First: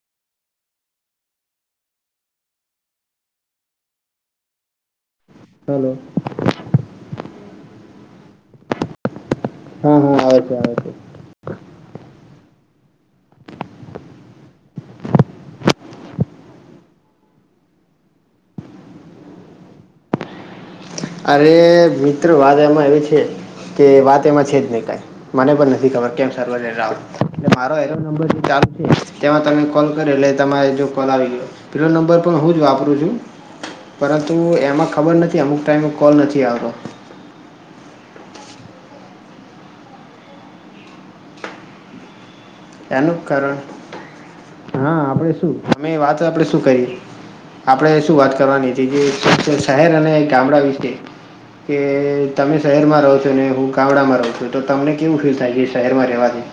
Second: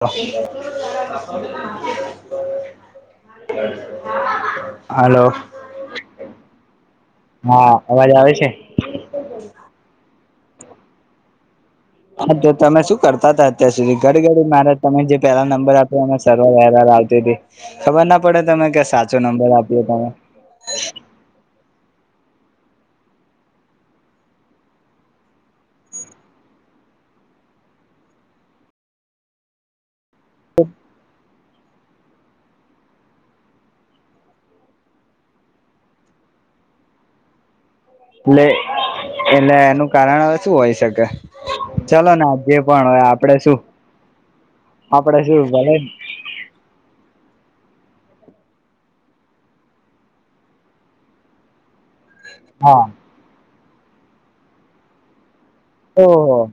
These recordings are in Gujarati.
[unintelligible] હલો હલો હા અવાજ આવે છે. હા હા આવે છે આવે છે. હા તો તમે શું કરતા હતા અત્યાર સુધી ઘડી ઘડી મારે તમે જે પેલા નંબર આપ્યો એ. સ વવા આવતી હતી ખબર ના પડે તમે ક સાચો નંબર આપ્યો તમે. અરે મિત્રો વાત એમાં એવી છે કે વાત એમાં છે જ નને કાય. મને પણ નથી ખબર કેમ સર્વ મારો નંબર ચાલુ છે તેમાં તમે કોલ એટલે તમારે જો કોલ આવી ગયો. પ્રિયો નંબર પણ હું જ વાપરું છું પરંતુ એમાં ખબર નથી અમુક. તેમ કોલ નથી આવતો. એટલે એટલે એનું કારણવે શું હોય શકે ચલો ને. જે પણ હોય એનું આપડે કારણ શું આપડે શું ભલે. તો આપડે શું કહીએ. આપણે શું વાત કરવાની હતી જે શહેર અને ગામડા વિશે. કે તમે હા શહેરમાં રહો છો ને હું ગામડામાં રહો છું તો તમને કેવું ફીલ થાય જ. ઓ.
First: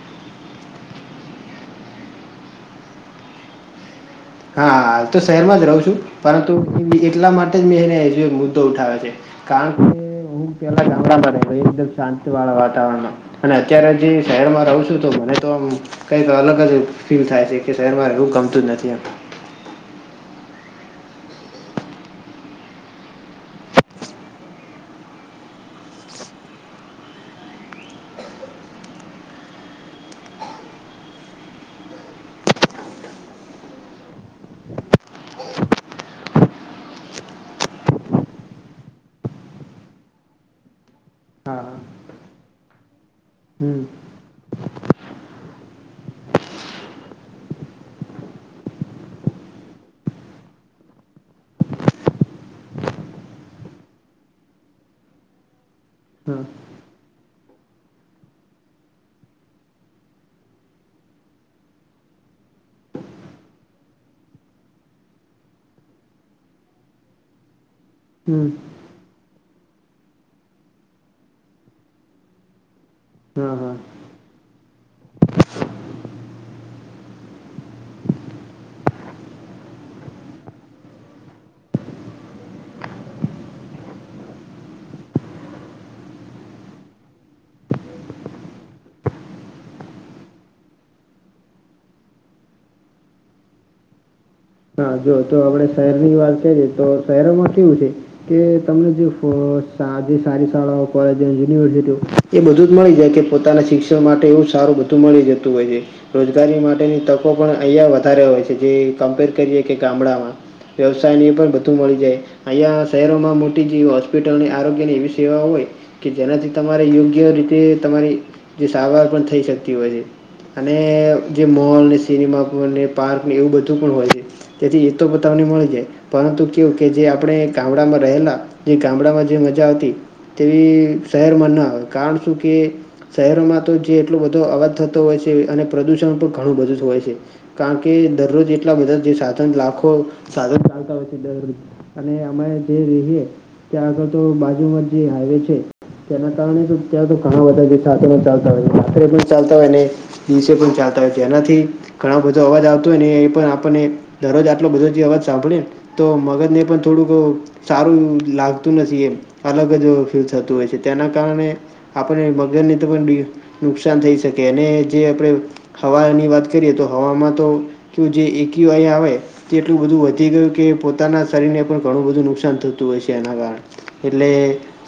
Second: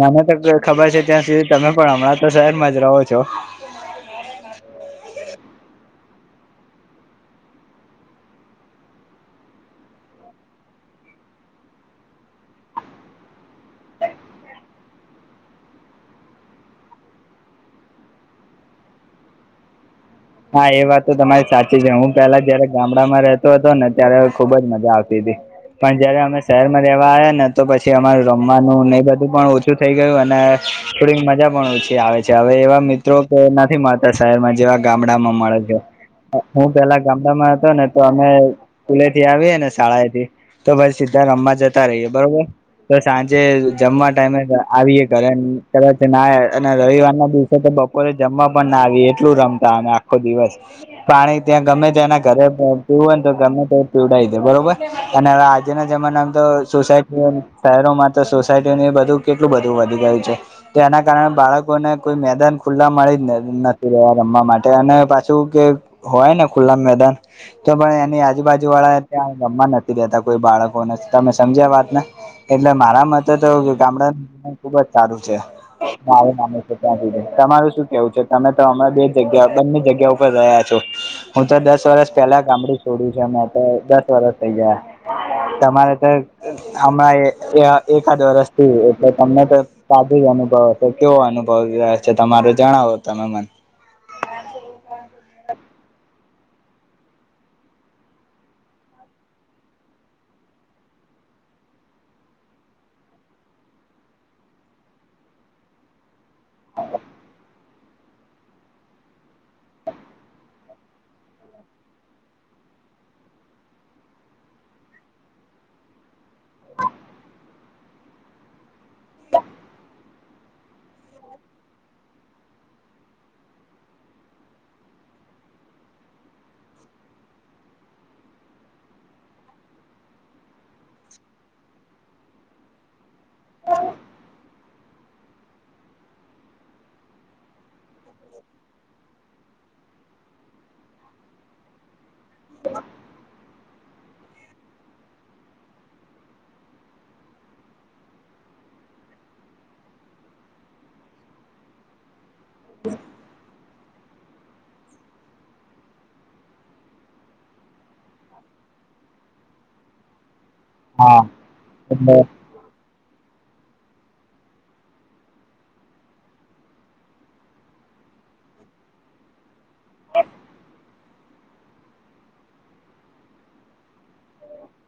મને તો ખબર છે ત્યાં સુધી તમે પણ હમણાં તો શહેરમાં જ રહો છો. હા હ તો શહેરમાં જ રહું છું પરંતુ એટલા માટે જ મેં એને મુદ્દો ઉઠાવ્યો છે. કણલા ગમડા પ એકદમ શાંતિ વાળા વાતાાવરણ. અને અત્યારે જે શહેરમાં રહું છું તો મને તો આમ. કઈ તો અલગ જ ફીલ થાય છે કે શહેર મા એવું ગમતું જ નથી એમ. હા એ વાત તો તમારી સાચી છે હું પેલા જયારે ગામડામાં રહેતો હતો ને ત્યારે ખુબ જ મજા આવતી હતી. પણ જયારે અમે શહેરમાં રહેેવા આવ્યા ને તો પછી અમારું રમવાનું ને એ બધું પણ ઓછુ. થુ થઈ ગયું અને થોડી મજા પણ ઓછી આવે છે હવે એવા મિત્રો કે નથી મળતા શહેરમાં જેવા. ગામડા માં મળે છે. હું પેલા ગામડામાં હતો ને તો અમે સ્કૂલે થી આવીએ ને શાળાએથી. તો ભાઈ સીધા રમવા હા હા જતા રહીએ બરોબર તો સાંજે હમ જમવા. ટાઈમે આવીએ ઘરે કદાચ ના અને રવિવાર ના દિવસે તો બપોરે જમવા પણ ના આવીએ એટલું રમ તા અમે આખો દિવસ. પાણી ત્યાં ગમે તે્યાના ઘરે પીવું હોયને તો ગમે તે પીવડઈ જાય બરોબર. અને હવે આજના જમાનામાં હા તો સોસાયટી શહેરોમાં તો સોસાયટીઓને બધું. કેટલું બધું વધી ગયું છે તો એના કારણે બાળકોને કોઈ મેદાન ખુલ્લા મળી નથી રહ્યા રમવા માટે અને પાછું કે હોય ને ખુલ્લા મેદાન તો પણ એની હમ આજુબાજુ વાળા ત્યાં ગમવા નથી રેતા કોઈ બાળકોને તમે સમજ્યા વાતને એટલે મારા મતે તો હા હા ગામડા ખુબ જ સારું છે માું માનું છે ત્યાં સુધી તમારું શું કેવું છે તમે તો હમે બે જગ્યા બંને જગ્યા ઉપર રહ્યા છો હું તો દસ વરસ પેલા ગામડું છોડ્યું છે મેમે તો દસ વરષ થઇ ગયા તમારે તો હમણાં એકાદ વરષથી એટલે તમને તો સાદું જ અનુભવ હશે કેવો અનુભવ રહે છે તમાર જણાવો તમે મને [inaudible] તો આપડે શહેર ની વાત કરીએ તો શહેરમાં કેવું છે કે તમને જે જે સારી શાળાઓ કોલેજો યુનિવર્સિટીઓ એ બધું જ મળી જાય કે પોતાના શિક્ષણ માટે એવું સારું બધું મળી જતું હોય છે. રોજગારી માટેની તકો પણ અહં વધારે હોય છે જે કમ્પેર કરીએ કે ગામડામાં. વ્યવસાયને પણ બધું મળી જાય. અહીંયા શહેરોમાં મોટી જેવી હોસ્પિટલ આરોગ્ય ની એવી સેવા હોય. કે જેનાથી તમારે યોગ્ય રીતે તમારી જે સારવાર પણ થઈ શકતી હોય છે. અને જે મોલને સિનેમાને પાર્ક એવું બધું પણ હોય છે. તેથી એ તો બતાવને મળી જાય. પરંતુ કવું કે જે આપણે ગામડામાં રહેલા જે ગામડામાં જે મજા આવતી. તેવી શહેરમાં ન આવે કારણ શું કે. શહેરોમાં તો જે એટલો બધો અવાજ થતો હોય છે અને પ્રદુષણ પણ ઘણું બધું હોય છે. કારણ કે દરરોજ એટલા બધા જે સાધન લાખો સાધન ચાલતા હોય છે. અને અમે જે રહીએ ત્યાં આગળ તો બાજુમાં જે હાઈવે છે. તેના કારણે શ ત્યાં ઘણા બધા સાથે ચાલતા હોય માથરે પણ ચાલતા હોય ને. દિવસે પણ ચાલતા હોય છે એનાથી ઘણા બધો અવાજ આવતો હોય ને એ પણ આપને. દરરોજ આટલો બધો અવાજ સાંભળે તો મગજને પણ થોડુંક. સારું લાગતું નથી એ અલગ જ ફીલ થતું હોય છે. તેના હા કારણે એટલે આપણે મગરને તો પણ બ નુકસાન થઈ શકે અને જે આપણે. હવાની વાત કરીએ તો હવામાં તો કું જે એકયુઆઈ આવે. એટલું બધું વધી ગયું કે પોતાના શરીરને પણ ઘણું બધું નુકસાન થતું હોય છે એના કારણે. એટલે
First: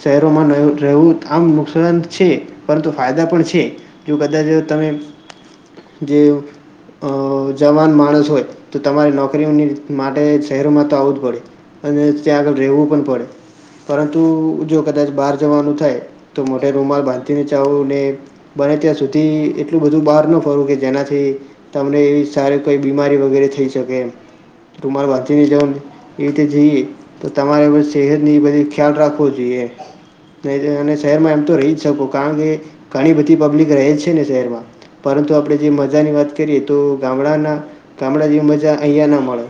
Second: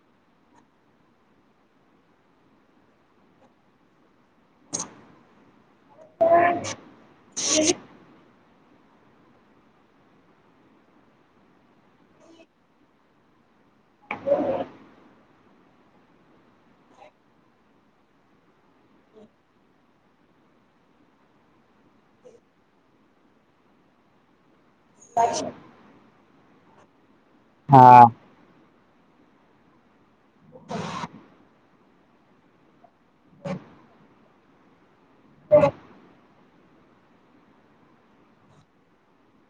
શહેરોમાં રહેવું આમ નુકસાન છે પરંતુ ફાયદા પણ છે. એ કદાચ તમે જે અ જવાન માણસ હોય. તો તમારે નોકરીની માટે શહેરોમાં તો આવું જ પડે અને ત્યાં આગળ રહેવું પણ પડે. પરંતુ જો કદાચ બહાર જવાનું થાય તો મોટે રૂમાલ બાંધીને ચાવું ને. બને ત્યાં સુધી એટલું બધું બહાર ન ફરવું કે જેનાથી. તમને એવી સારી કોઈ બીમારી વગેરે થઈ. કે એ તમારું વા્યની જ એવી રીતે જઈએ તો તમારે હા સેહત. બધ ખ્યાલ રાખવો જોઈએ નહી શહેરમાં એમ તો રહી જ શકો. કારણ કે ઘણી બધી પબ્લિક રહે જ છે ને શહેરમાં. પરંતુ આપણે જે મજાની વાત કરીએ તો ગામડાના ગામડા જેવી મજા અહીંયા ના મળે.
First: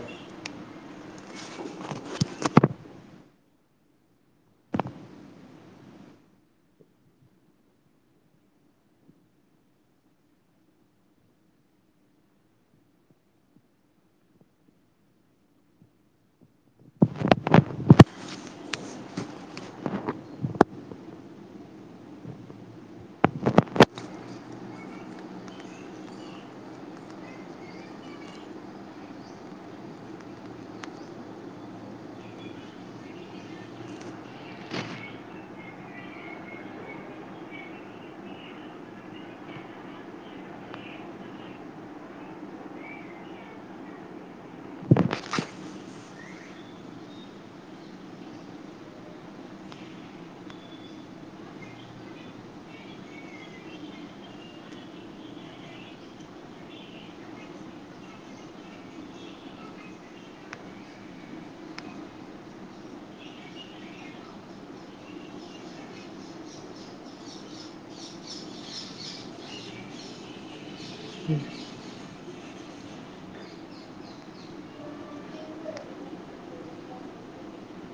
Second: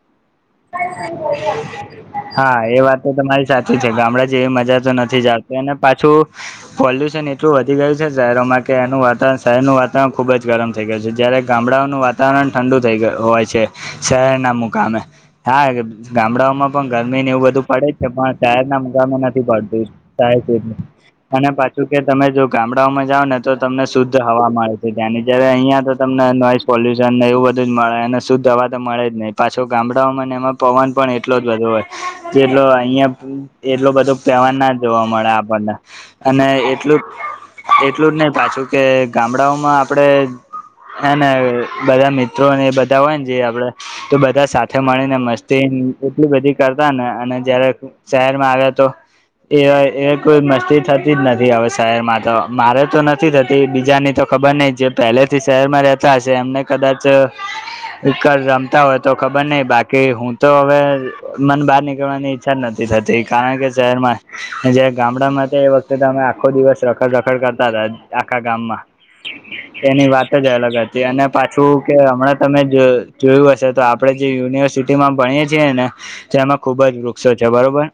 [inaudible] હા એ વાત તો તમારી સાચી છે ગામડા જેવી મજા તો નથી જાણતી અને પાછું. પોલ્યુશન એટલું વધી ગયું છે શહેરોમાં કે એનું વાતાવરણ શહેરનું વાતાવરણ ખુબ જ ગરમ છે. થઈ ગય છે જયારે ગામડાઓનું વાતાવરણ ઠંડુ થઈ ગયું હોય છે શહેરના મુકામે હા ગામડાઓમાં. પણ ગરમી ને એવું બધું પડે જ છે પણ ચહેર ના મંગામાં નથી પડતુંહેર અને પાછું કે તમે જો ગામડાઓમાં જાઓ ને તો તમને શુદ્ધ હવા મળે ત્યાંની જયારે અહિયાં તમને નોઈઝ પોલ્યુશન ને એવું બધું મળે અને શું દવા તો મળે જ નહીિ પાછો ગામડાઓમાંને એમાં પવન પણ એટલો બ જેટલો અહિયાં એટલો બધો પહેવાન ના જોવા મળે આપણને અને એટલું એટલું જ નહી પાછું કે ગામડાઓમાં આપડે. હને બધા મિત્રોને એ બધા હોય ને જે આપડે. તો બધા સાથે મળી ને મસ્તી. એટલી બધી કરતા ને અને જયારે શહેરમાં આવ્યા તો. એ એ કોઈ મસ્તી થતી જ નથી હવે શહેરમાં તો મારે તો નથી થતી બીજાની તો. ખબર નહ જે પહેલેથી શહેરમાં રહેતા હશે એમને કદાચ વ. હોય તો ખબર નહ બાકી હું તો હવે. મન બહાર નીકળવાની ઈચ્છા જ નથી થતી કારણ કે શહેર માં. જ ગામડામાં એ વખતે અમે આખો દિવસ રખડ રખડ કરતા હતા આખા ગામમાં. એની વાત જ અલગ હતી અને પાછું કે હમણાં તમે જોયું હશે તો. આપણેે જે યુનિવર્સિટીમાં ભણીએ છીએ ને. જેમાં ખુબ જ વૃક્ષો છે બરોબર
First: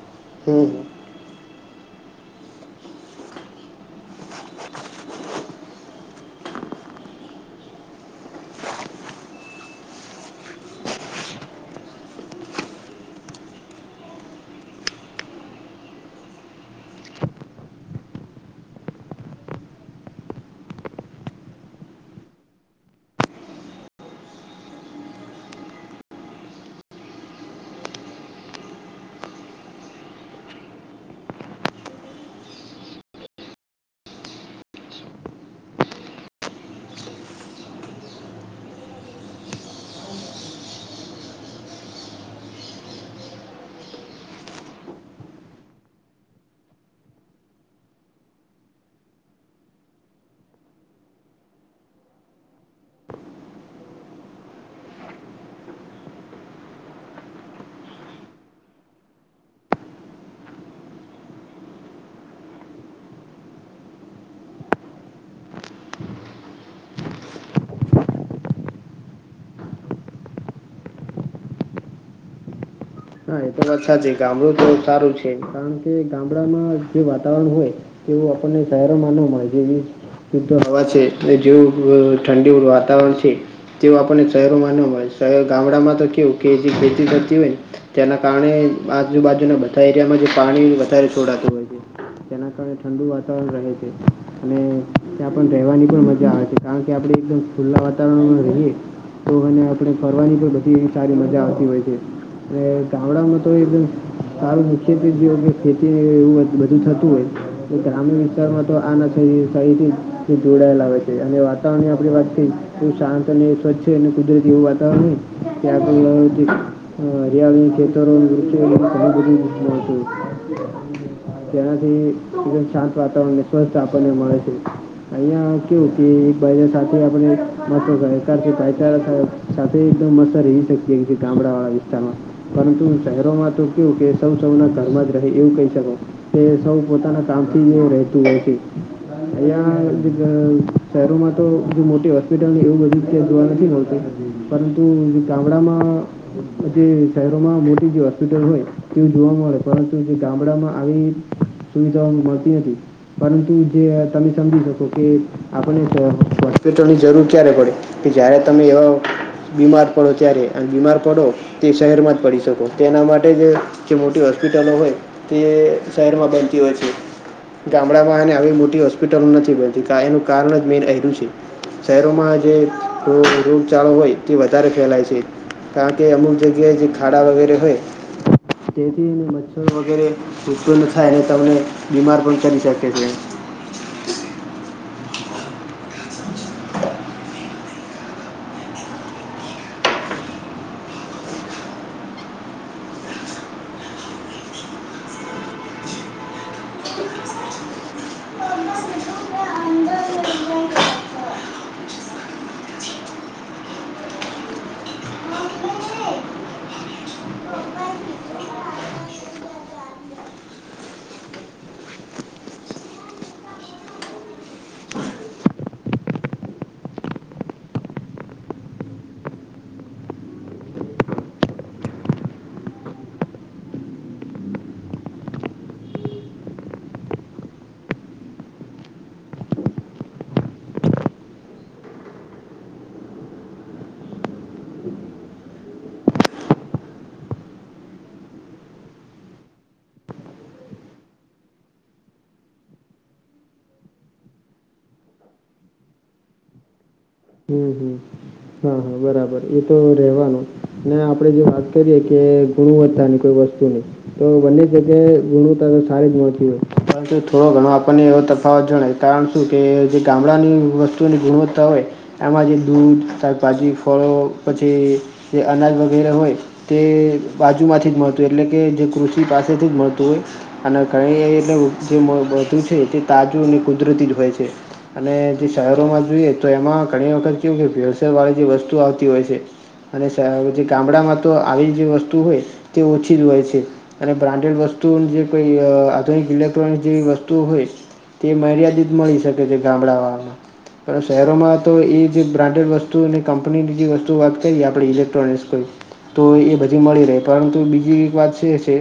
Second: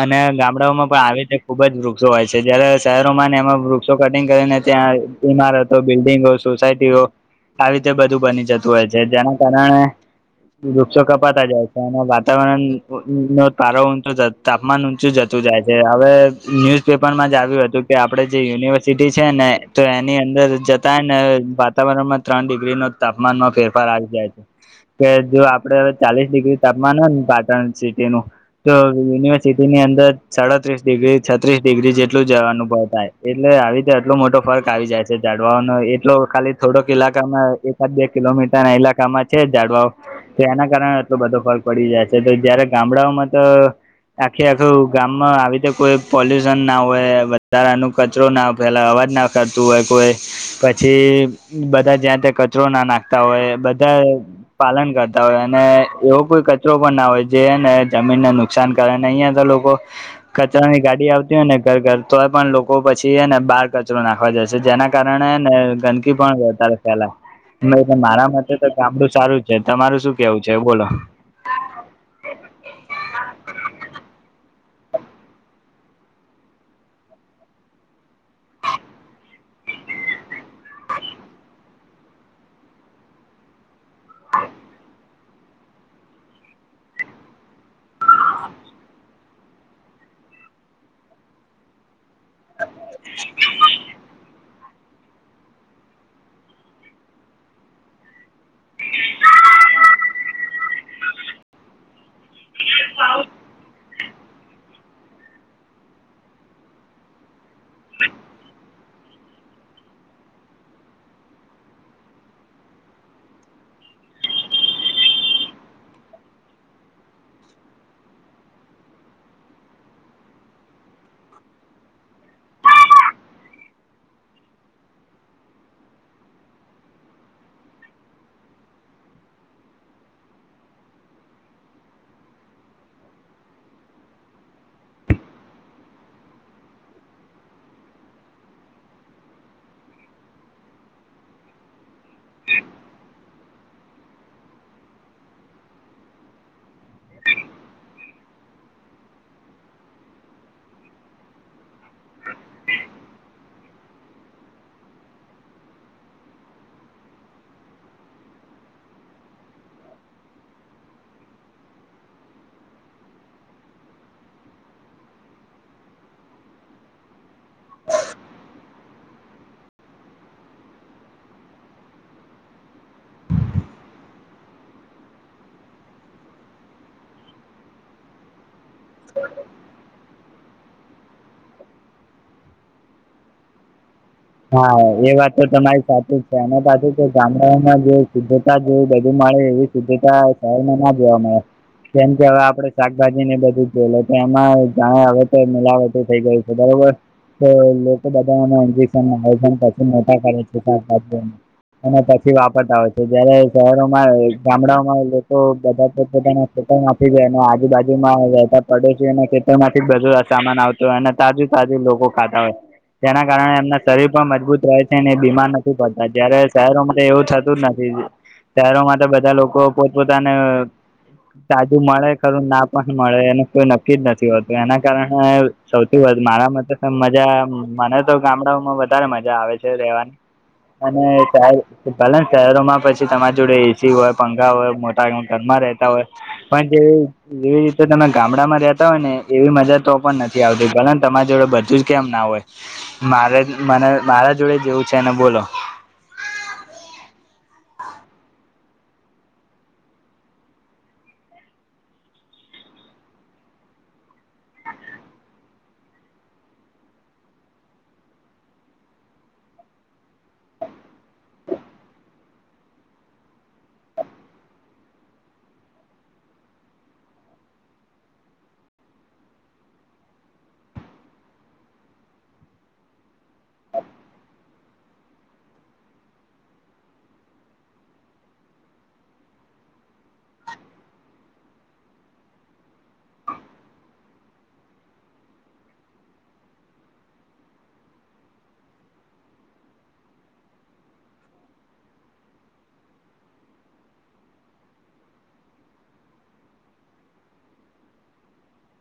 અને હં ગામડાઓમાં પણ આવે છે ખુબ જ વૃક્ષો હોય છે જયારે શહેરોમાં ને એમાં વૃક્ષો કટિંગ કરીને ત્યાં ઈમારત. તો બિલ્ડિંગો સોસાયટીઓ આવી રીતે બધું બની જતું હોય છે જેના કારણે વૃક્ષો કપાત જાય વાતાવરણ નો પારો ઊંચો તાપમાન ઊંચું જતું જાય છે હવે ન્યુઝ પેપર માં જ આવ્યું હતું કે આપડે જે યુનિવર્સિટી છે ને તો એની અંદર જતાય ને વાતાવરણમાં ત્રણ ડિગ્રી નો તાપમાનમાં ફેરફાર આવી જાય છે કે જો આપડે હવે ચાલીસ ડિગ્રી તાપમાન હોય ને પાટણ સિટી નું તો યુનિવર્સિટી ની અંદર સાડત્રીસ ડિગ્રી છત્રીસ ડિગ્રી જેટલું જવાનુભવતાાય એટલે આવી રીતે આટલો મોટો ફર્ક આવી જાય છે જાડવાનો એટલો ખાલી થોડોક લાકામાં બે કિલોમીટર ના ઈલાકામાં છે જાડવાઓ તો એના કારણે એટલો બધો ર પડી જાય છે તો જયારે ગામડાઓમાં તો આખી આખું ગામમાં આવીતે કોઈ પોલ્યુશન ના હોય વધારાનું કચરો ના પેલા અવાજ ના ખાતું હોય કોઈ પછી બધા જ્યાં ત્યાં કચરો ના નાખતા હોય બધા પાલન કરતા હોય અને એગ કોઈ કચરો પણ ના હોય જેને જમીનને નુકસાન કરે ને અહિયાં તો લોકો કચરાની ગાડી આવતી હોય ને ઘર ઘર તોય પણ લોકો પછી ને બહાર કચરો નાખવા જશે જેના કારણેને ગંદકી પણ વતા પેલા એટલે મારા માટે તો ગામડું સારું છે તમારું શું કેવું છે બોલો હા હા એ તો અછા છે ગામડું તો સારું છે કારણ કે ગામડામાં જે વાતાવરણ હોય એવું આપણને સહેરોમાં ન મળય જેવી શુ્ધ હવા છે જેવું ઠંડી વાતાવરણ છે તેવ આપણને શહેરોમાં ન હોય શહે ગામડામાં તો કેવું કે જે ખેતી કરતી હોય તેના કારણે આજુબાજુના બધા એરિયામાં જે પાણી વધારે છોડાતું હોય છે તેના કારણે ઠંડુ વાતાવરણ રહે તે અને ત્યાં પણ રહેવાની પણ મજા આવે છે કારણ કે આપણે એકદમ ખુલ્લા વાતાવરણમાં રહીએ તો અને આપણે ફરવાની તો બધી સારી મજા આવતી હોય છે એ ગામડા માં તો એ તારું મુખ્યત્વે જોવું કે ખેતી એવું બધું થતું હોય બધે ગ્રામીણ વિસ્તારમાં તો આનાથી કંઈથી જોડાયેલા હોય છે, અને વાતાવરણની આપણી વાતથી બહુ શાંત અને સ્વચ્છ અને કુદરતી એવું વાતાવરણ, તે આપણને [unintelligible] હરિયાળી ખેતરો ને વૃક્ષો [unintelligible] તેનાથી એકદમ શાંત વાતાવરણને સ્વસ્થ આપણને મળે છે. અહિયાં કેવું કે એક ભાઈને સાથે આપણે મ સાથે એકદ મસ્ રહી શકીએ ગામડા વાળા વિસ્તારમાં પરંતુ શહેરોમાં તો કુ કે સૌ સૌના ઘરમાં જ રહે એવું કહી શકો તે સૌ પોતાના કામથી એવું રહેતું હોય છે. અહિયાં શહેરોમાં તો જે મો હોસ્પિટલ એવું બધું જોવા નથી મળતું પરંતુ જે ગામડામાં ઉગે શહેરોમાં મેથી જે હોસ્પિટલ હોય તેવું જોવા મળે, પરંતુ જે ગામડામાં આવી સુવિધાઓ મળતી નથી, પરંતુ જે તમે સમજી શકો કે આપને જો હોસ્પિટલની જરૂર ક્યારે પડે, કે જયારે તમે એવા બીમાર પડો ત્યારે, અને બીમાર પડો તે શહેરમાં જ પડી શકો, તેના માટેજે જે મોટી હોસ્પિટલો હોય તે શહેરમાં બનતી હોય છે, ગામડામાં ને આવી મોટી હોસ્પ પીટલ નથી બનતી કાય કારણજ મેન એયરુ છે. શહેરોમાં જે અ રૂમચળો હોય તે વધારે ફેલાય છે, કારણ કે અમુક જગ્યાએ જે ખાડા વગેરે હોય, તેથી મચ્છર વગેરે ઉત્પન્ન થાય, ને તમને બીમાર પણ કરી શકે છે. હા એ વાત તો તમારી સાચીજ છે, એના પાસે ગામડાઓમાં જો શુદ્ધતા જો બધું મળે એવી શુદ્ધતા શહેરમાં ના જોવા મળે. જેમ કે હવે આપડે શાકભાજી ને બધું જ જોઇલે, તો એમાં જાણે હવે તો મિલાવટું થઈ ગયુ. વધારે હો, તો લોકો બધામા આમભી [unintelligible] પછી મોટા કરે છે, [unintelligible] અને પછી વાપત આવે છે, જયારે શહેરોમાં ગામડાઓમાં લોકો બધા પોત પોતાના ખેતર માંથીજ અને આજુબાજુમાં રહેતા પડોસીઓને ખેતર માંથી બધું સામાન આવત તો એને તાજુ તાજુ લોકો ખાતા હોય, જેના કારણે એમના શરીર પણ મજબૂત રહે છે, ને એ બીમાર નથી પડતા. જય્યારે શહેરો માટે એવું થતું જ નથી. શહેરો માટે બધા લોકો પોતપોતાને તાજું મળે ખરું, ના પણ મળે, એનું કોઈ નક્કીજ નથી હોતું, એના કારણે સૌથી વધ મારામાં તો મજા, મને તો ગામડાઓમાં વધારે મજા આવે છે રેવાની. અને પેલ ભલે ને શહેરોમાં પછી તમારી જોડે એસી હોય પંખા હોય મો તા હોટલમાં રહેતા હોય, પણ જે જેવી રીતે તમે ગામડામાં રહેતા હોય ને, એવી મજા તો પણ નથી આવતી, ભલે તમારી જોડે બધું જ કેમ ના હોય. મારેજ મને મારા જોડેજ એવું છેને બોલો. હમ્મ હમ્મ હમ્મ હમ્મ બરાબ રાબર એ તો રવાનું, ને આપડે જે વાત કરીએે કે ગુણવત્તાની, કોઈ વસ્તુની તો બંને જગ્યાએ ગુણવત્તા તો સારી જ મળતી હોય, પરંતુ થોડો ઘણો આપણને એવો તફાવત જણાય કારણ શું કે, જે ગામડાની વસ્તુઓની ગુણવત્તા હોય એમાં જે દૂધ, શાકભાજી ફળો પછી જે અનાજ વગેરે હોય તે બાજુ માંથી જ મળતુ હોય, એટલે કે જે કૃષિ પાસેથી જ મળતું હોય અને ઘણી એ [unintelligible] બધું છે તે તાજું અને કુદરતી જ હોય છે. અને જે શહેરોમાં જોઈએ, તો એમાં ઘણી વખત કેવું કે ભેળસેળ વાળી જે વસ્તુ આવતી હોય છે. અને શેહ જે ગામડામાં તો આવી જે વસ્તુ હોય તે ઓછી જ હોય છે. અને બ્રાન્ડેડ વસ્તુઓ, જે કોઈ અ આધુનિક ઇલેક્ટ્રોનિક જેવી વસ્તુ હોય તે મર્યાદિત મળી શકે છે, ગામડાવામાં પણ શહેરોમાં તો એ જે બ્રાન્ડેડ વસ્તુઓની ક પની બીજી વસ્તુઓ વાત કરીએ આપણે ઇલેક્ટ્રોનિક્સ કોઈ તો એ બધી મળી રહે, પરંતુ બીજી એક વાત ઈ છે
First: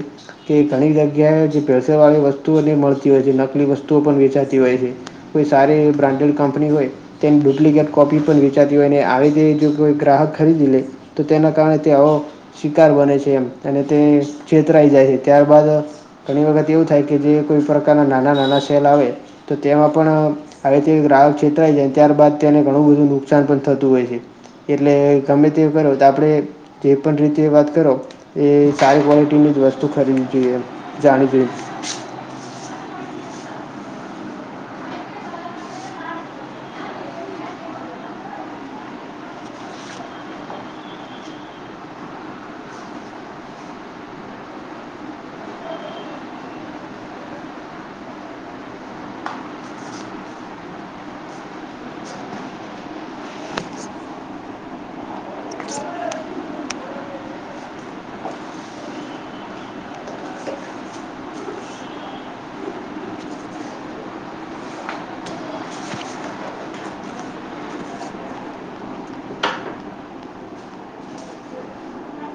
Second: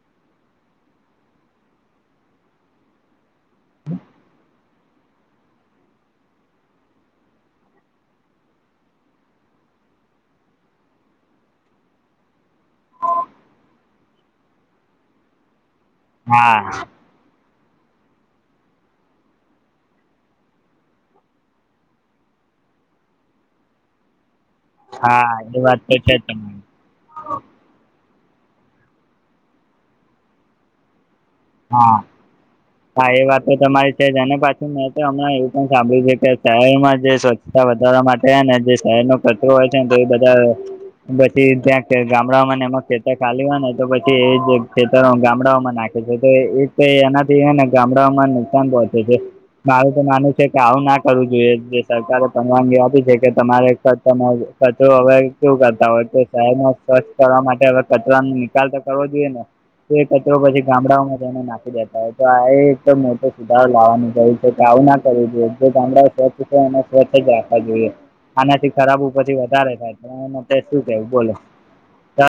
કે ઘણી જગ્યાએ જે ભેળસેળવાળી વસ્તુઓ ભી મળતી હોય છે, નકલી વસ્તુઓ પણ વેચાતી હોય છે. કોઈ સારી એવી બ્રાન્ડેડ કંપની હોય તેની ડુપ્લિકેટ કોપી પણ વેચાતી હોય અને આવી જે જો કોઈ ગ્રાહક ખરીદી લે, તો તેના કારણે તે આવો શિકાર બને છે એમ, અને તે છેતરાઈ જાય છે. ત્યારબાદ ઘણી હા વખત એવું થાય કે જે કોઈ પ્રકારનાં નાના નાના સેલ આવે, તો તેમાં પણ હવે તે ગ્રાહક છેતરાઈ જાય ત્યારબાદ તેને ઘણું બધું નુકસાન પણ થતું હોય છે. એટલે હા ગમે એ વાત તેવું કરો તો છે આપણે તમારી તે પણ રીતે વાત કરો એ સારી કોલિટીની જ વસ્તુ ખરીદવી જોઈએ જાણી જોઈ. હા હા એ વાત તો તમારી છે જ અને પાછું મેં તો હમણાં એવું પણ સાંભળ્યું છે કે શહેરમાં જે સ્વચ્ તા વધારવા માટે હેને એ જે શહેરનો કચરો હોય છે ને તો એ બધાં પછી ત્યાં કે ગામડામાં ને એમાં ખેતર ખાલી હોય ને તો પછી એજ ખેતરો ગામડાઓમાં નાખે છે. તે એક ત એનાથી હેને ગામડાઓમાં નુકસાન પહોંચે છે. મારું તો માનવું છે કે આવું ના કરવું જોઈએ. જે સરકારે પરવાનગી આપી છે કે તમારે ક તમારો કચરો હવે કેવું કરતા હોય કે શહેરમાં સ્વચ્છ કરવા માટે હવે કચરાની નિકાલ તો કરવો જોઈએ ને. તે કચરો પછી ગામડાઓમાં નાખી દેતા હોય. તો આએ એક મોટો સુધારો લાવવાનું છે કે આવું ના કરવું જોઈએ જે ગામડાઓ સ્વચ્છ તો એને સ્વચ્છ જ રાખવા જોઈએ. આનાથી ખરાબ ઉપરથી વધારે થાય પણ એ માટે શું કેવું બોલો?